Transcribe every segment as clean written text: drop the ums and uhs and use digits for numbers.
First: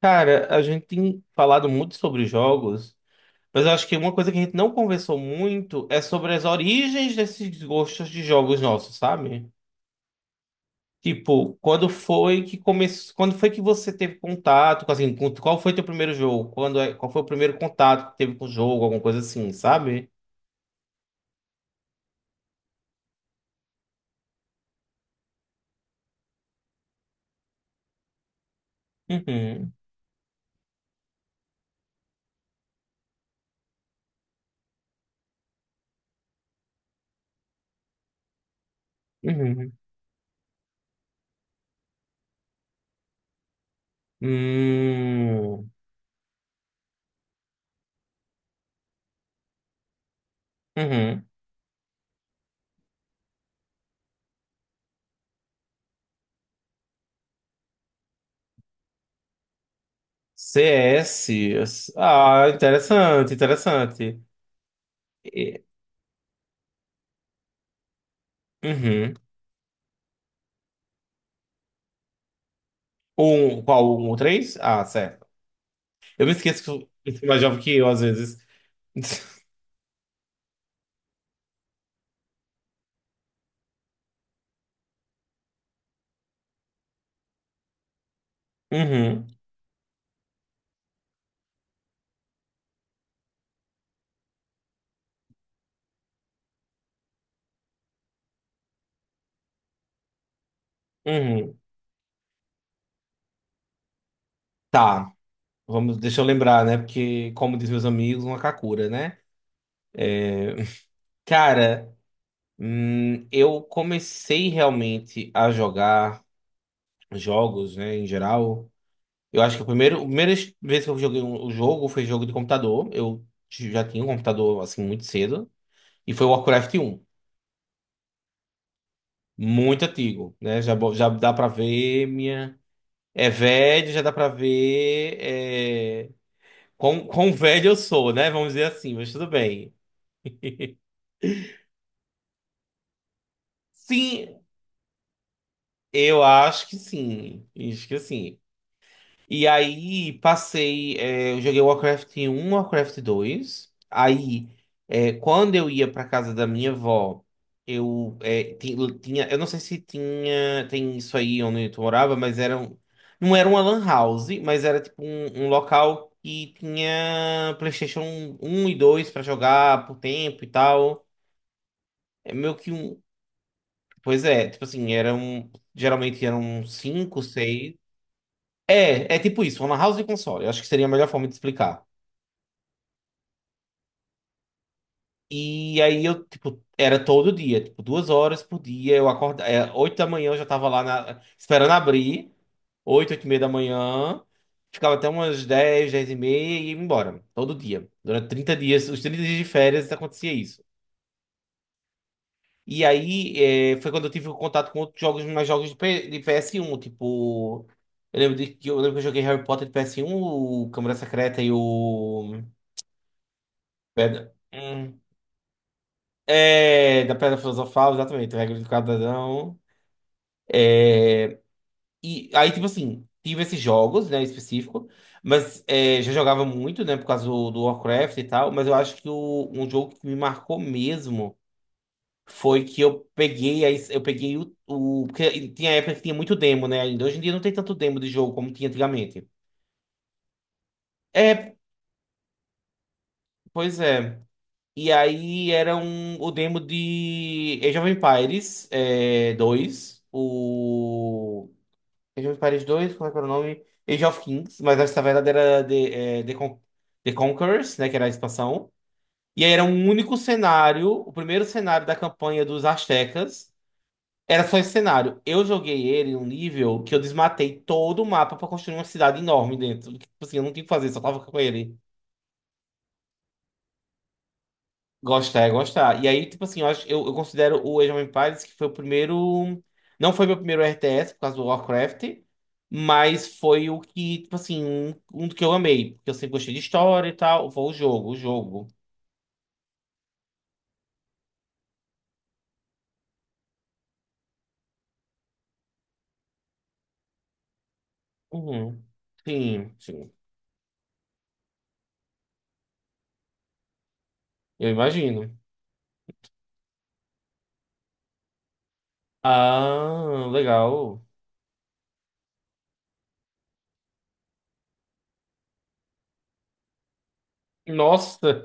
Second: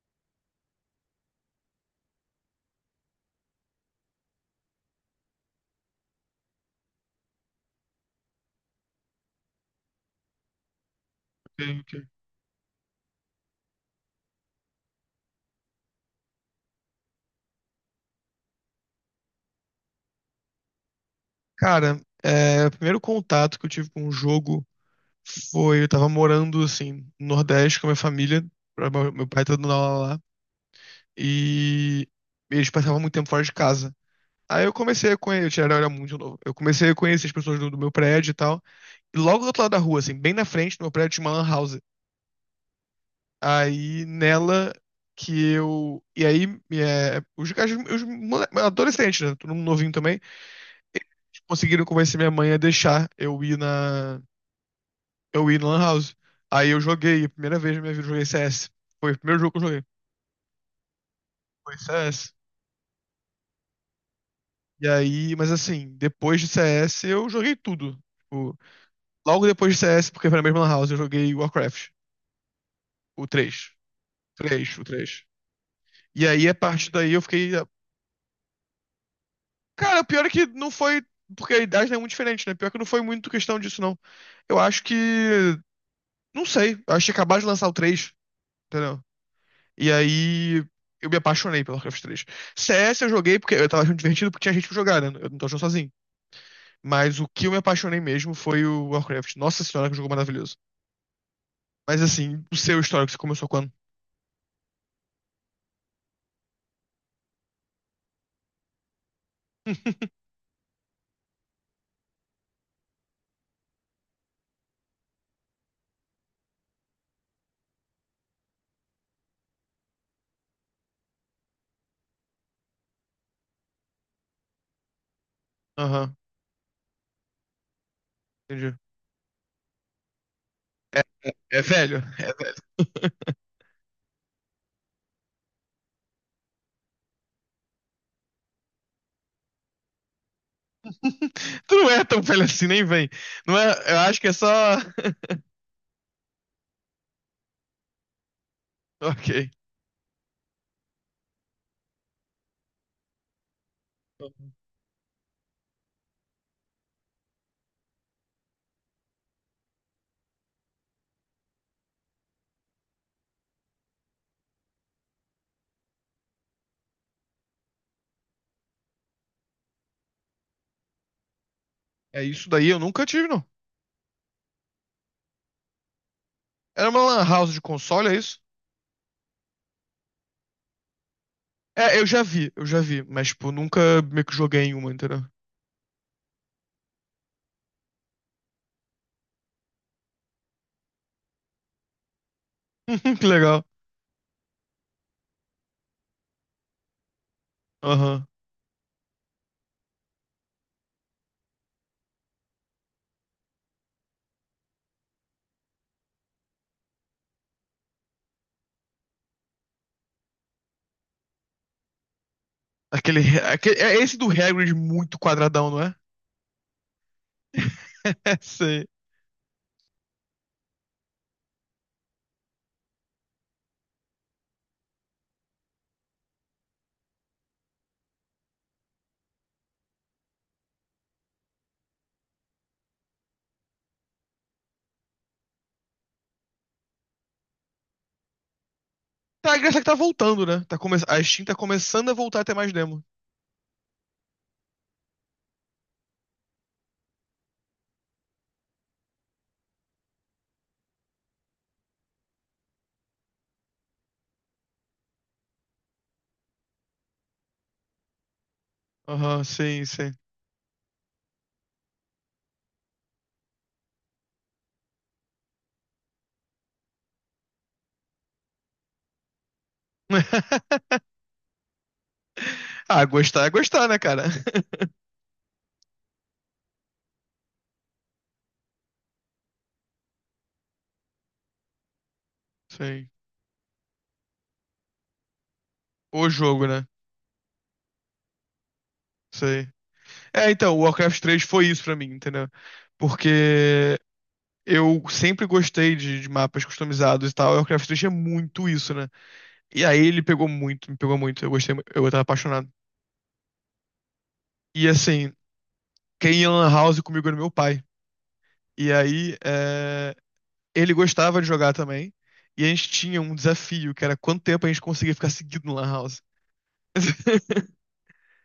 Cara, a gente tem falado muito sobre jogos, mas eu acho que uma coisa que a gente não conversou muito é sobre as origens desses gostos de jogos nossos, sabe? Tipo, Ok, quando ok. foi que começou, quando foi que você teve contato com assim, qual foi teu primeiro jogo? Qual foi o primeiro contato que teve com o jogo, alguma coisa assim, sabe? Cara, o primeiro contato que eu tive com o jogo foi, eu tava morando, assim, no Nordeste com a minha família, meu pai tá dando Uhum. aula lá, e eles passavam muito tempo fora de casa. Aí eu comecei a conhecer, eu era muito novo, eu comecei a conhecer as pessoas do meu prédio e tal, e logo do outro lado Uhum. da rua, assim, bem na frente do meu prédio tinha uma lan house. Aí, nela, que Hum, eu... E aí, é, os, as- os mole- adolescentes, né, todo mundo novinho também, uhum. conseguiram convencer minha mãe a deixar eu ir na. Eu ia na Lan House. A primeira vez na minha vida eu joguei CS. Foi o primeiro jogo que eu joguei. Foi CS. CS. Ah, interessante, interessante. E aí, mas E- assim, depois de CS eu joguei tudo. Tipo, Uhum. logo depois de CS, porque foi na mesma Lan House, eu joguei Warcraft. O um, 3 qual? Um, o três? três o Ah, três certo. Eu E me aí, a esqueço que eu partir daí, eu eu sou mais fiquei. jovem que eu, às vezes. Cara, o pior é que não foi. Porque a idade não é muito diferente, né? Pior que não foi muito questão disso, não. Eu acho que. Não sei. Eu acho que acabaram de lançar o três, entendeu? Uhum, E aí eu me apaixonei pelo Warcraft 3. S Eu joguei porque eu tava achando divertido porque tinha gente pra jogar, né? Eu não tô achando sozinho. Mas o que eu me apaixonei mesmo foi o Warcraft. Nossa senhora, que jogo maravilhoso. uhum. Mas assim, o seu histórico, você começou quando? Tá, vamos, deixa eu lembrar, né? Porque, como diz meus amigos, uma kakura, né? Cara, eu comecei realmente a jogar jogos, né, em geral. Eu acho que a primeira vez que eu joguei um jogo foi jogo de computador. Eu já tinha um computador, assim, muito cedo. E Aham, foi o Warcraft 1. entendi. Muito antigo, né? Já, É, já dá pra é velho, ver é minha. velho. É velho, já dá pra ver quão velho eu sou, né? Vamos dizer assim, mas tudo bem. Tu não é tão velho assim, nem vem. Não é, eu acho que é Sim, só. eu acho que sim. Acho que sim. E Ok. aí passei, eu joguei Warcraft 1, Warcraft 2. Aí, quando eu ia pra casa da minha avó, eu tinha, eu não sei se tinha, tem isso aí onde tu morava, mas era um, não era uma lan house, mas era tipo um, local que tinha PlayStation 1 e 2 pra jogar por tempo e tal. É É isso meio daí, que eu um, nunca tive, não. pois é, tipo assim, era um, geralmente eram Era uma cinco lan house de seis. console, é isso? É tipo isso, uma house de console. Eu acho que seria a melhor forma de explicar. É, eu já vi, mas, tipo, nunca meio que joguei em uma, entendeu? E aí eu, tipo, era todo dia, tipo, 2 horas por dia. Eu acordava, 8 da manhã eu já tava lá esperando abrir, oito, oito Que e meia da legal. manhã. Ficava até umas dez, 10h30 e ia embora, todo dia. Aham. Durante 30 dias, os 30 dias de férias acontecia isso. E aí foi quando eu tive contato com outros jogos, mais jogos de, de PS1, tipo. Eu lembro, de, que eu lembro que eu joguei Harry Potter de PS1, o Câmara Secreta e o. Aquele, aquele. É esse do Hagrid Hum. muito quadradão, não é? É, da Pedra Filosofal, exatamente, Regra do Sei. Quadradão. É, e aí, tipo assim, tive esses jogos, né, em específico, mas é, já jogava muito, né, por causa do Warcraft e tal, mas eu acho que o, um jogo que me marcou mesmo foi que eu peguei, aí, eu peguei o... Porque tinha época que tinha muito demo, né, ainda. Hoje em dia não tem tanto demo de jogo como tinha antigamente. Tá, a graça é que tá voltando, né? A Steam tá É, começando a voltar a ter mais demo. pois é. E aí era um, o demo de Age of Empires 2, o... Age of Empires 2, como é que era o nome? Age of Kings, mas essa verdade era The Conquerors, né? Que era a expansão. Aham, E aí era sim, um sim. único cenário, o primeiro cenário da campanha dos Aztecas. Era só esse cenário. Eu joguei ele em um nível que eu desmatei todo o mapa pra construir uma cidade enorme dentro. Tipo assim, eu não tinha o que fazer, só tava com ele. Ah, gostar é gostar, né, cara? Gostar é gostar. E aí, tipo assim, eu, acho, eu considero o Age of Empires que foi o primeiro. Não foi meu primeiro RTS por causa do Warcraft, Sim. mas foi o que, tipo assim, um do que eu amei. Porque eu O sempre gostei de jogo, né? história e tal. Foi o jogo, o jogo. Sei. É, então, o Warcraft 3 foi isso pra mim, entendeu? Porque eu sempre gostei de mapas customizados e tal. O Warcraft 3 é muito Uhum. isso, né? Sim, E aí sim. ele pegou muito, me pegou muito. Eu gostei, eu tava apaixonado. Eu E assim, imagino. quem ia na Lan House comigo era meu pai. E aí, Ah, ele legal. gostava de jogar também. E a gente tinha um desafio, que era quanto tempo a gente conseguia ficar seguido no Lan House. Nossa,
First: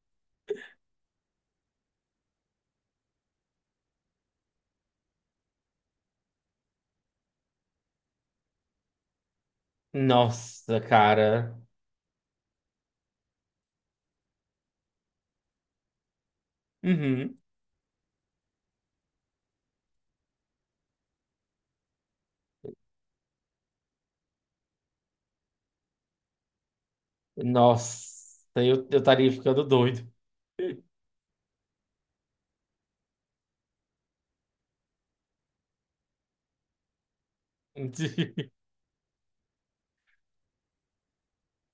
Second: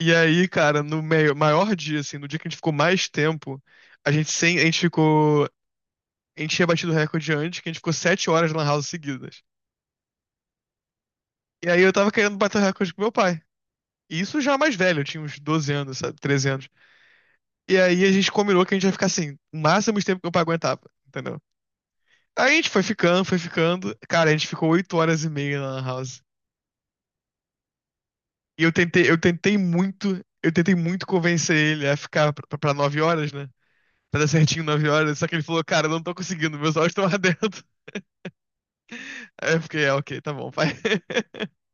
E aí, cara, no maior dia, assim, no dia que a gente ficou mais tempo, a gente sem, a gente ficou, a gente tinha batido o recorde antes, que a gente ficou 7 horas na lan house seguidas. nossa, cara. E aí eu tava querendo bater o recorde com meu pai. E isso já mais velho, eu tinha uns 12 anos, sabe, 13 anos. Uhum. E aí a gente combinou que a gente ia ficar assim, o máximo de tempo que meu pai aguentava, entendeu? Aí a gente foi ficando, foi ficando. Cara, a gente ficou 8 horas e meia na Lan House. Nossa, E eu eu tentei, eu estaria tentei ficando doido. muito, eu tentei muito convencer ele a ficar pra, pra 9 horas, né? Pra dar certinho 9 horas. Só que ele falou, cara, eu não tô conseguindo, meus olhos estão ardendo. Aí eu fiquei, ok, tá bom, pai.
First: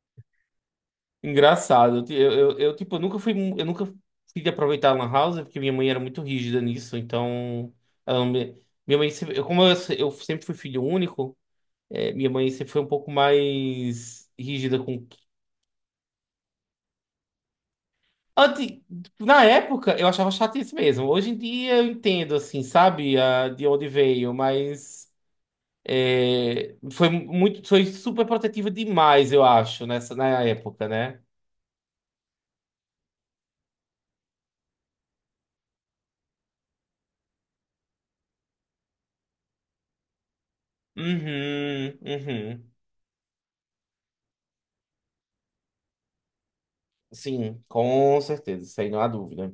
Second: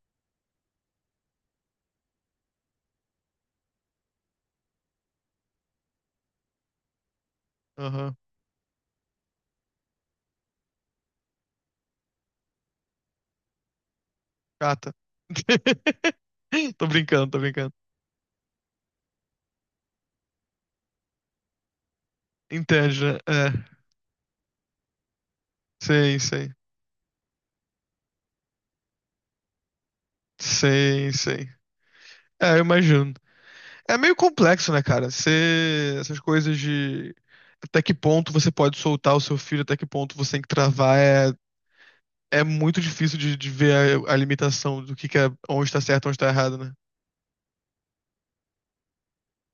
Engraçado. Eu, ti- eu, tipo, eu nunca fui, eu nunca fui de aproveitar a Lan House, porque minha mãe era muito rígida nisso, então Aham, ela não me- minha mãe sempre, como eu, eu sempre fui filho único, minha mãe sempre foi um pouco mais rígida chata. com. Tô brincando, tô brincando. Antes, na época eu achava chato isso mesmo. Hoje em dia eu entendo assim, Entende, né? sabe, a, de É, onde veio, mas sim, sim. Foi muito, foi super protetiva demais, eu acho, nessa na época, Sim, né? sim. É, eu imagino. É meio complexo, né, cara? Essas coisas de até que ponto você pode soltar o seu filho, até que ponto você tem que travar, é, Uhum, é uhum. muito difícil de ver a limitação do que é onde tá certo, onde tá errado, né? Sim, com certeza, isso aí não há dúvida.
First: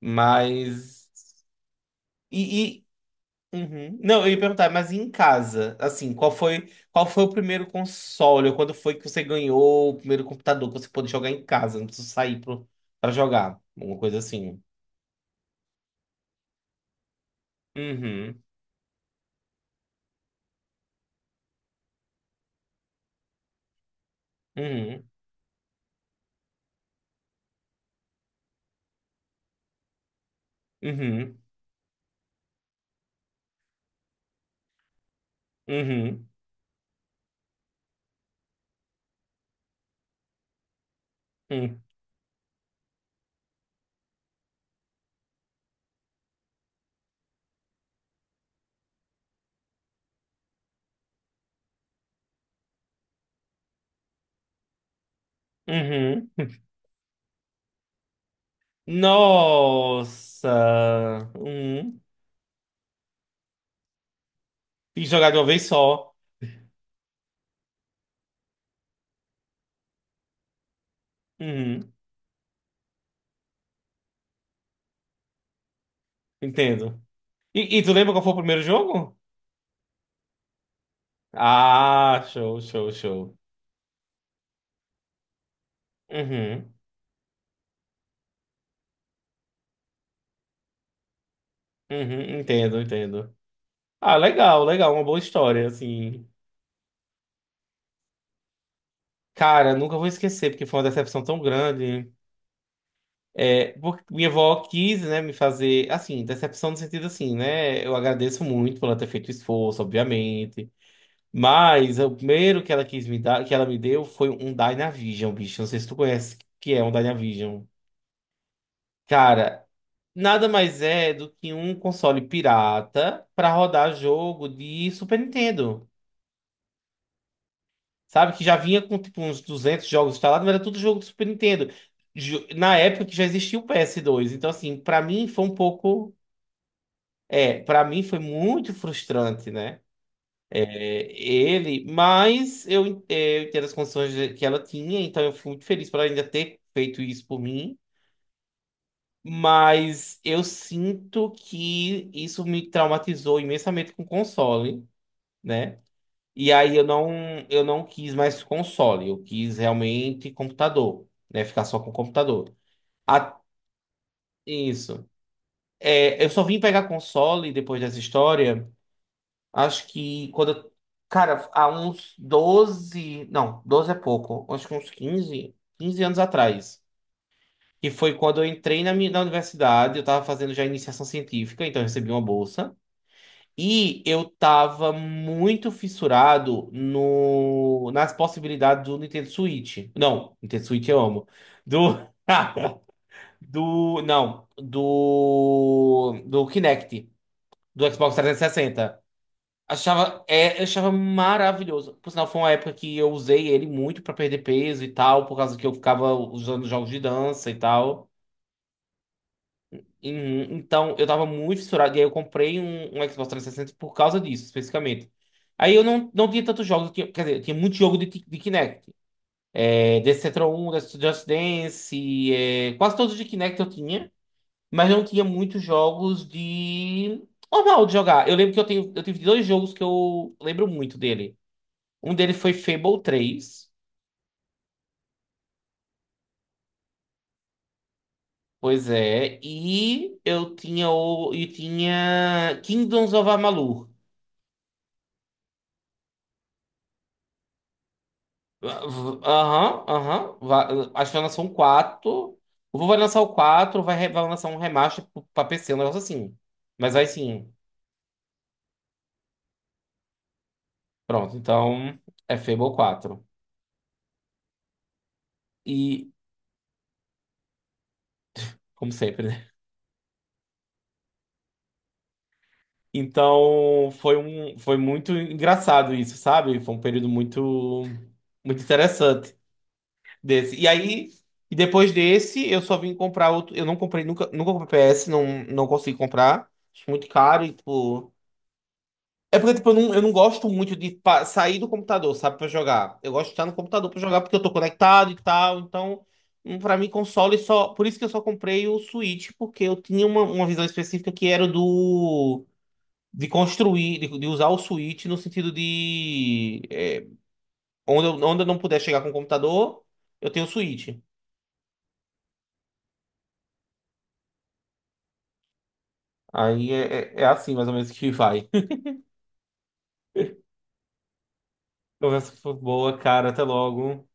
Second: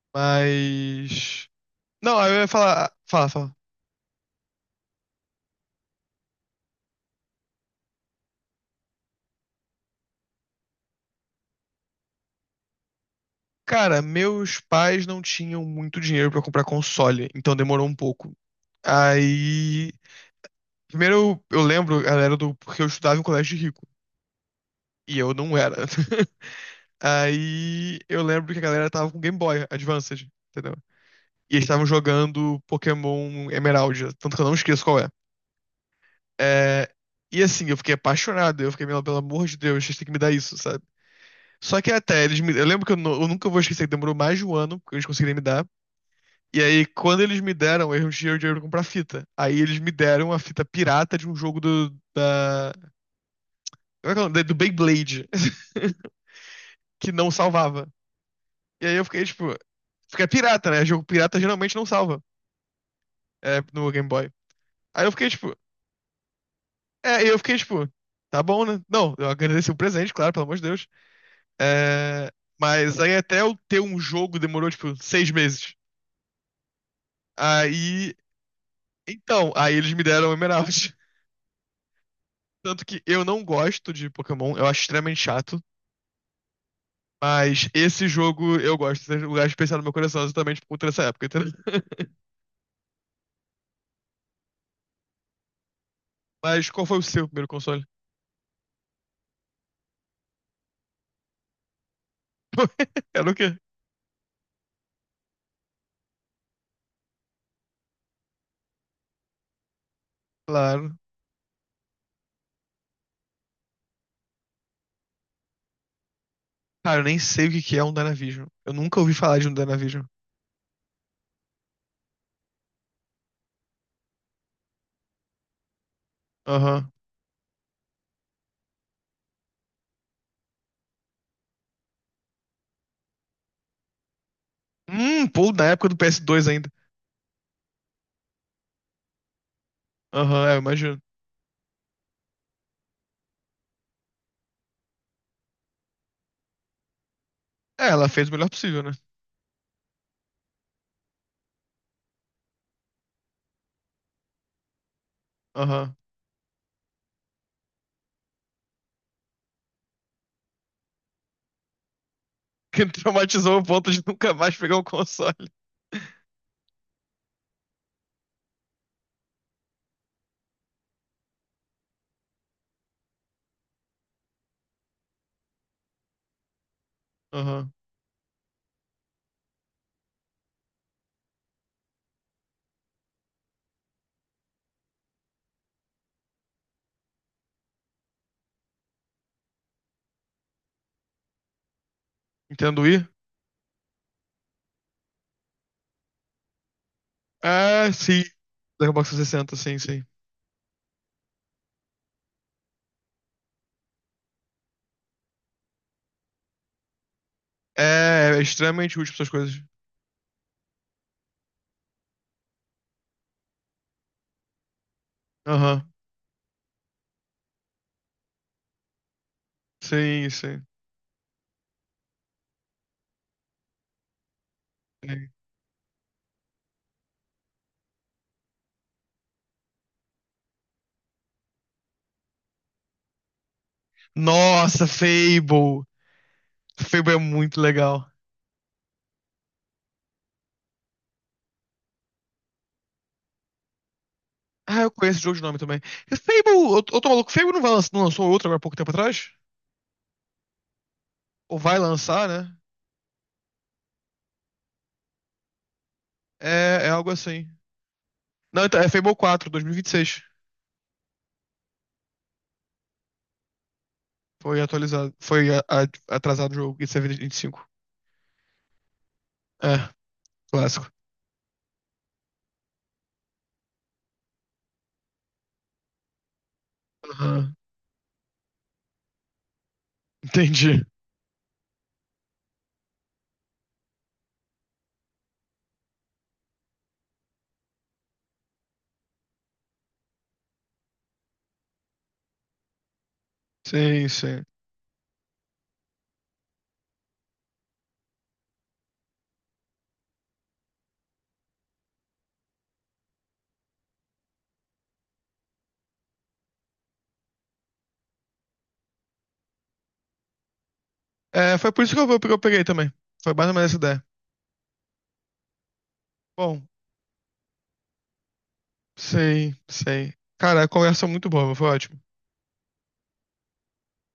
Mas. Mas. Não, aí eu ia E, falar. Fala, fala. Uhum. Não, eu ia perguntar, mas em casa, assim, qual foi o primeiro console? Ou quando foi que você ganhou o primeiro computador que você pôde jogar em casa? Não precisa sair pro, pra jogar. Uma Cara, coisa meus assim. pais não tinham muito dinheiro pra comprar console, então demorou um pouco. Uhum, Aí. Primeiro eu lembro, galera, do porque eu estudava em um colégio de rico. uhum, E eu não era. Aí eu lembro que a galera tava com Game Boy Advanced, entendeu? uhum, E eles estavam jogando Pokémon Emerald, tanto que eu não esqueço qual é. uhum, É, E assim, eu fiquei apaixonado, eu fiquei, "Meu, pelo amor de Deus, vocês têm que me dar isso, sabe? Só uhum, que até eles me. Eu lembro que eu nunca vou esquecer que demorou mais de um ano que eles conseguirem me dar. E aí, quando eles me deram, eu não tinha o dinheiro pra comprar fita. Aí eles me deram a fita pirata de um jogo Como é que é o nome? Do Beyblade, uhum. que não salvava. E aí eu fiquei, tipo, fica Nossa! pirata, né? Jogo pirata geralmente não Uhum. salva. No Game Boy. E Aí eu fiquei jogar de uma tipo, vez só. é, eu fiquei tipo, tá bom, né? Não, eu agradeci o presente, claro, pelo amor de Deus. Uhum. É, mas aí até eu ter um jogo demorou tipo 6 meses. Entendo. E tu lembra Aí, qual foi o primeiro jogo? então, aí eles me deram o Emerald. Ah, show, Tanto show, que eu show. não gosto de Pokémon, eu acho extremamente chato. Uhum, Mas esse jogo eu gosto, tem um lugar especial no meu coração, exatamente por conta dessa época, entendeu? uhum, entendo, entendo. Ah, legal, legal, uma boa história, assim. Mas qual foi o seu primeiro console? Cara, nunca vou esquecer, porque foi uma decepção tão grande. Era o quê? É, porque minha avó quis, né, me fazer, assim, decepção no sentido assim, né? Eu agradeço muito por ela ter feito esforço, obviamente. Claro. Mas o primeiro que ela quis me dar, que ela me deu, foi um Dynavision, bicho. Não sei se tu conhece o que é um Cara, eu nem sei o que Dynavision. que é um Dynavision. Eu nunca ouvi falar de um Cara, Dynavision. nada mais é do que um console pirata para rodar jogo de Super Nintendo. Aham. Sabe, que já vinha com tipo uns 200 jogos instalados, mas era tudo jogo do Super Nintendo. Na época que já existia o PS2. Então, assim, para mim foi Pô, um na época do pouco. PS2 ainda. É, para mim foi muito frustrante, né? Aham, eu imagino. É, ele, mas eu, eu entendo as condições que ela tinha, então eu fico muito feliz por ela ainda ter feito isso por mim. É, ela fez o melhor possível, né? Mas eu sinto que isso me traumatizou imensamente com o console, né? Aham. E aí eu não quis mais console, eu quis realmente computador, né? Ficar só com computador. Que A- traumatizou o ponto de nunca mais pegar um isso. console. É, eu só vim pegar console depois dessa história, acho que quando. Cara, há uns 12. Não, 12 é pouco. Acho que uns quinze anos atrás. Aham. Que foi quando eu entrei na universidade, eu tava fazendo já iniciação científica, então eu recebi uma bolsa. E eu tava muito fissurado no, nas possibilidades do Nintendo Switch. Não, Nintendo Switch eu amo. Do. Nintendo Wii? do. Não. Do Kinect. Do Ah, Xbox sim. Da 360. Xbox 360, sim, sim. Achava, eu achava maravilhoso. Por sinal, foi uma época que eu usei ele muito pra perder peso e tal, por causa que eu ficava usando jogos de dança e tal. É, é extremamente útil pra essas coisas. Uhum, então, eu tava muito fissurado, e aí eu comprei um Xbox 360 por causa disso, especificamente. Aí eu Aham. não tinha tantos jogos, quer dizer, eu tinha muito jogo de, de Kinect. É, Dance Sim, Central sim. 1, Just Dance, quase todos de Kinect eu tinha, mas não tinha Sim. muitos jogos de... normal de jogar. Eu lembro que eu tive dois jogos que eu lembro muito dele. Um dele foi Fable 3, Nossa, Fable. Fable é muito legal. pois é, e eu tinha, e tinha Kingdoms of Amalur. Ah, eu conheço o jogo de nome também. E Fable, eu tô maluco, Fable não vai lançar, não lançou outro agora há pouco tempo atrás? Aham, aham. Acho que vai lançar um Ou vai lançar, quatro. né? O Vu vai lançar o 4 vai lançar um remaster pra PC, um negócio assim. É, é Mas vai algo assim. sim. Não, então, é Fable 4, 2026. Pronto, então é Fable 4. Foi atualizado. Foi E, atrasado o jogo. Isso é cinco. como sempre, né? É, clássico. Então foi muito engraçado isso, sabe? Foi um período Aham, muito, muito interessante desse. E entendi. aí, e depois desse, eu só vim comprar outro. Eu não comprei, nunca comprei PS, não consegui comprar. Acho muito caro e, tipo. É porque, tipo, eu não gosto muito de sair do computador, sabe, pra jogar. Eu gosto de estar no computador pra Sim, jogar porque eu sim. tô conectado e tal. Então, pra mim, console só. Por isso que eu só comprei o Switch, porque eu tinha uma visão específica que era do. De construir, de usar o Switch no sentido de. Onde, onde eu não puder chegar com o computador, eu tenho o Switch. É, foi por isso que eu peguei também. Foi mais ou menos essa ideia. Bom, Aí é assim, mais ou menos, que vai. sei, sei. Cara, a conversa é muito boa, foi ótimo. Conversa foi boa, cara. Até logo.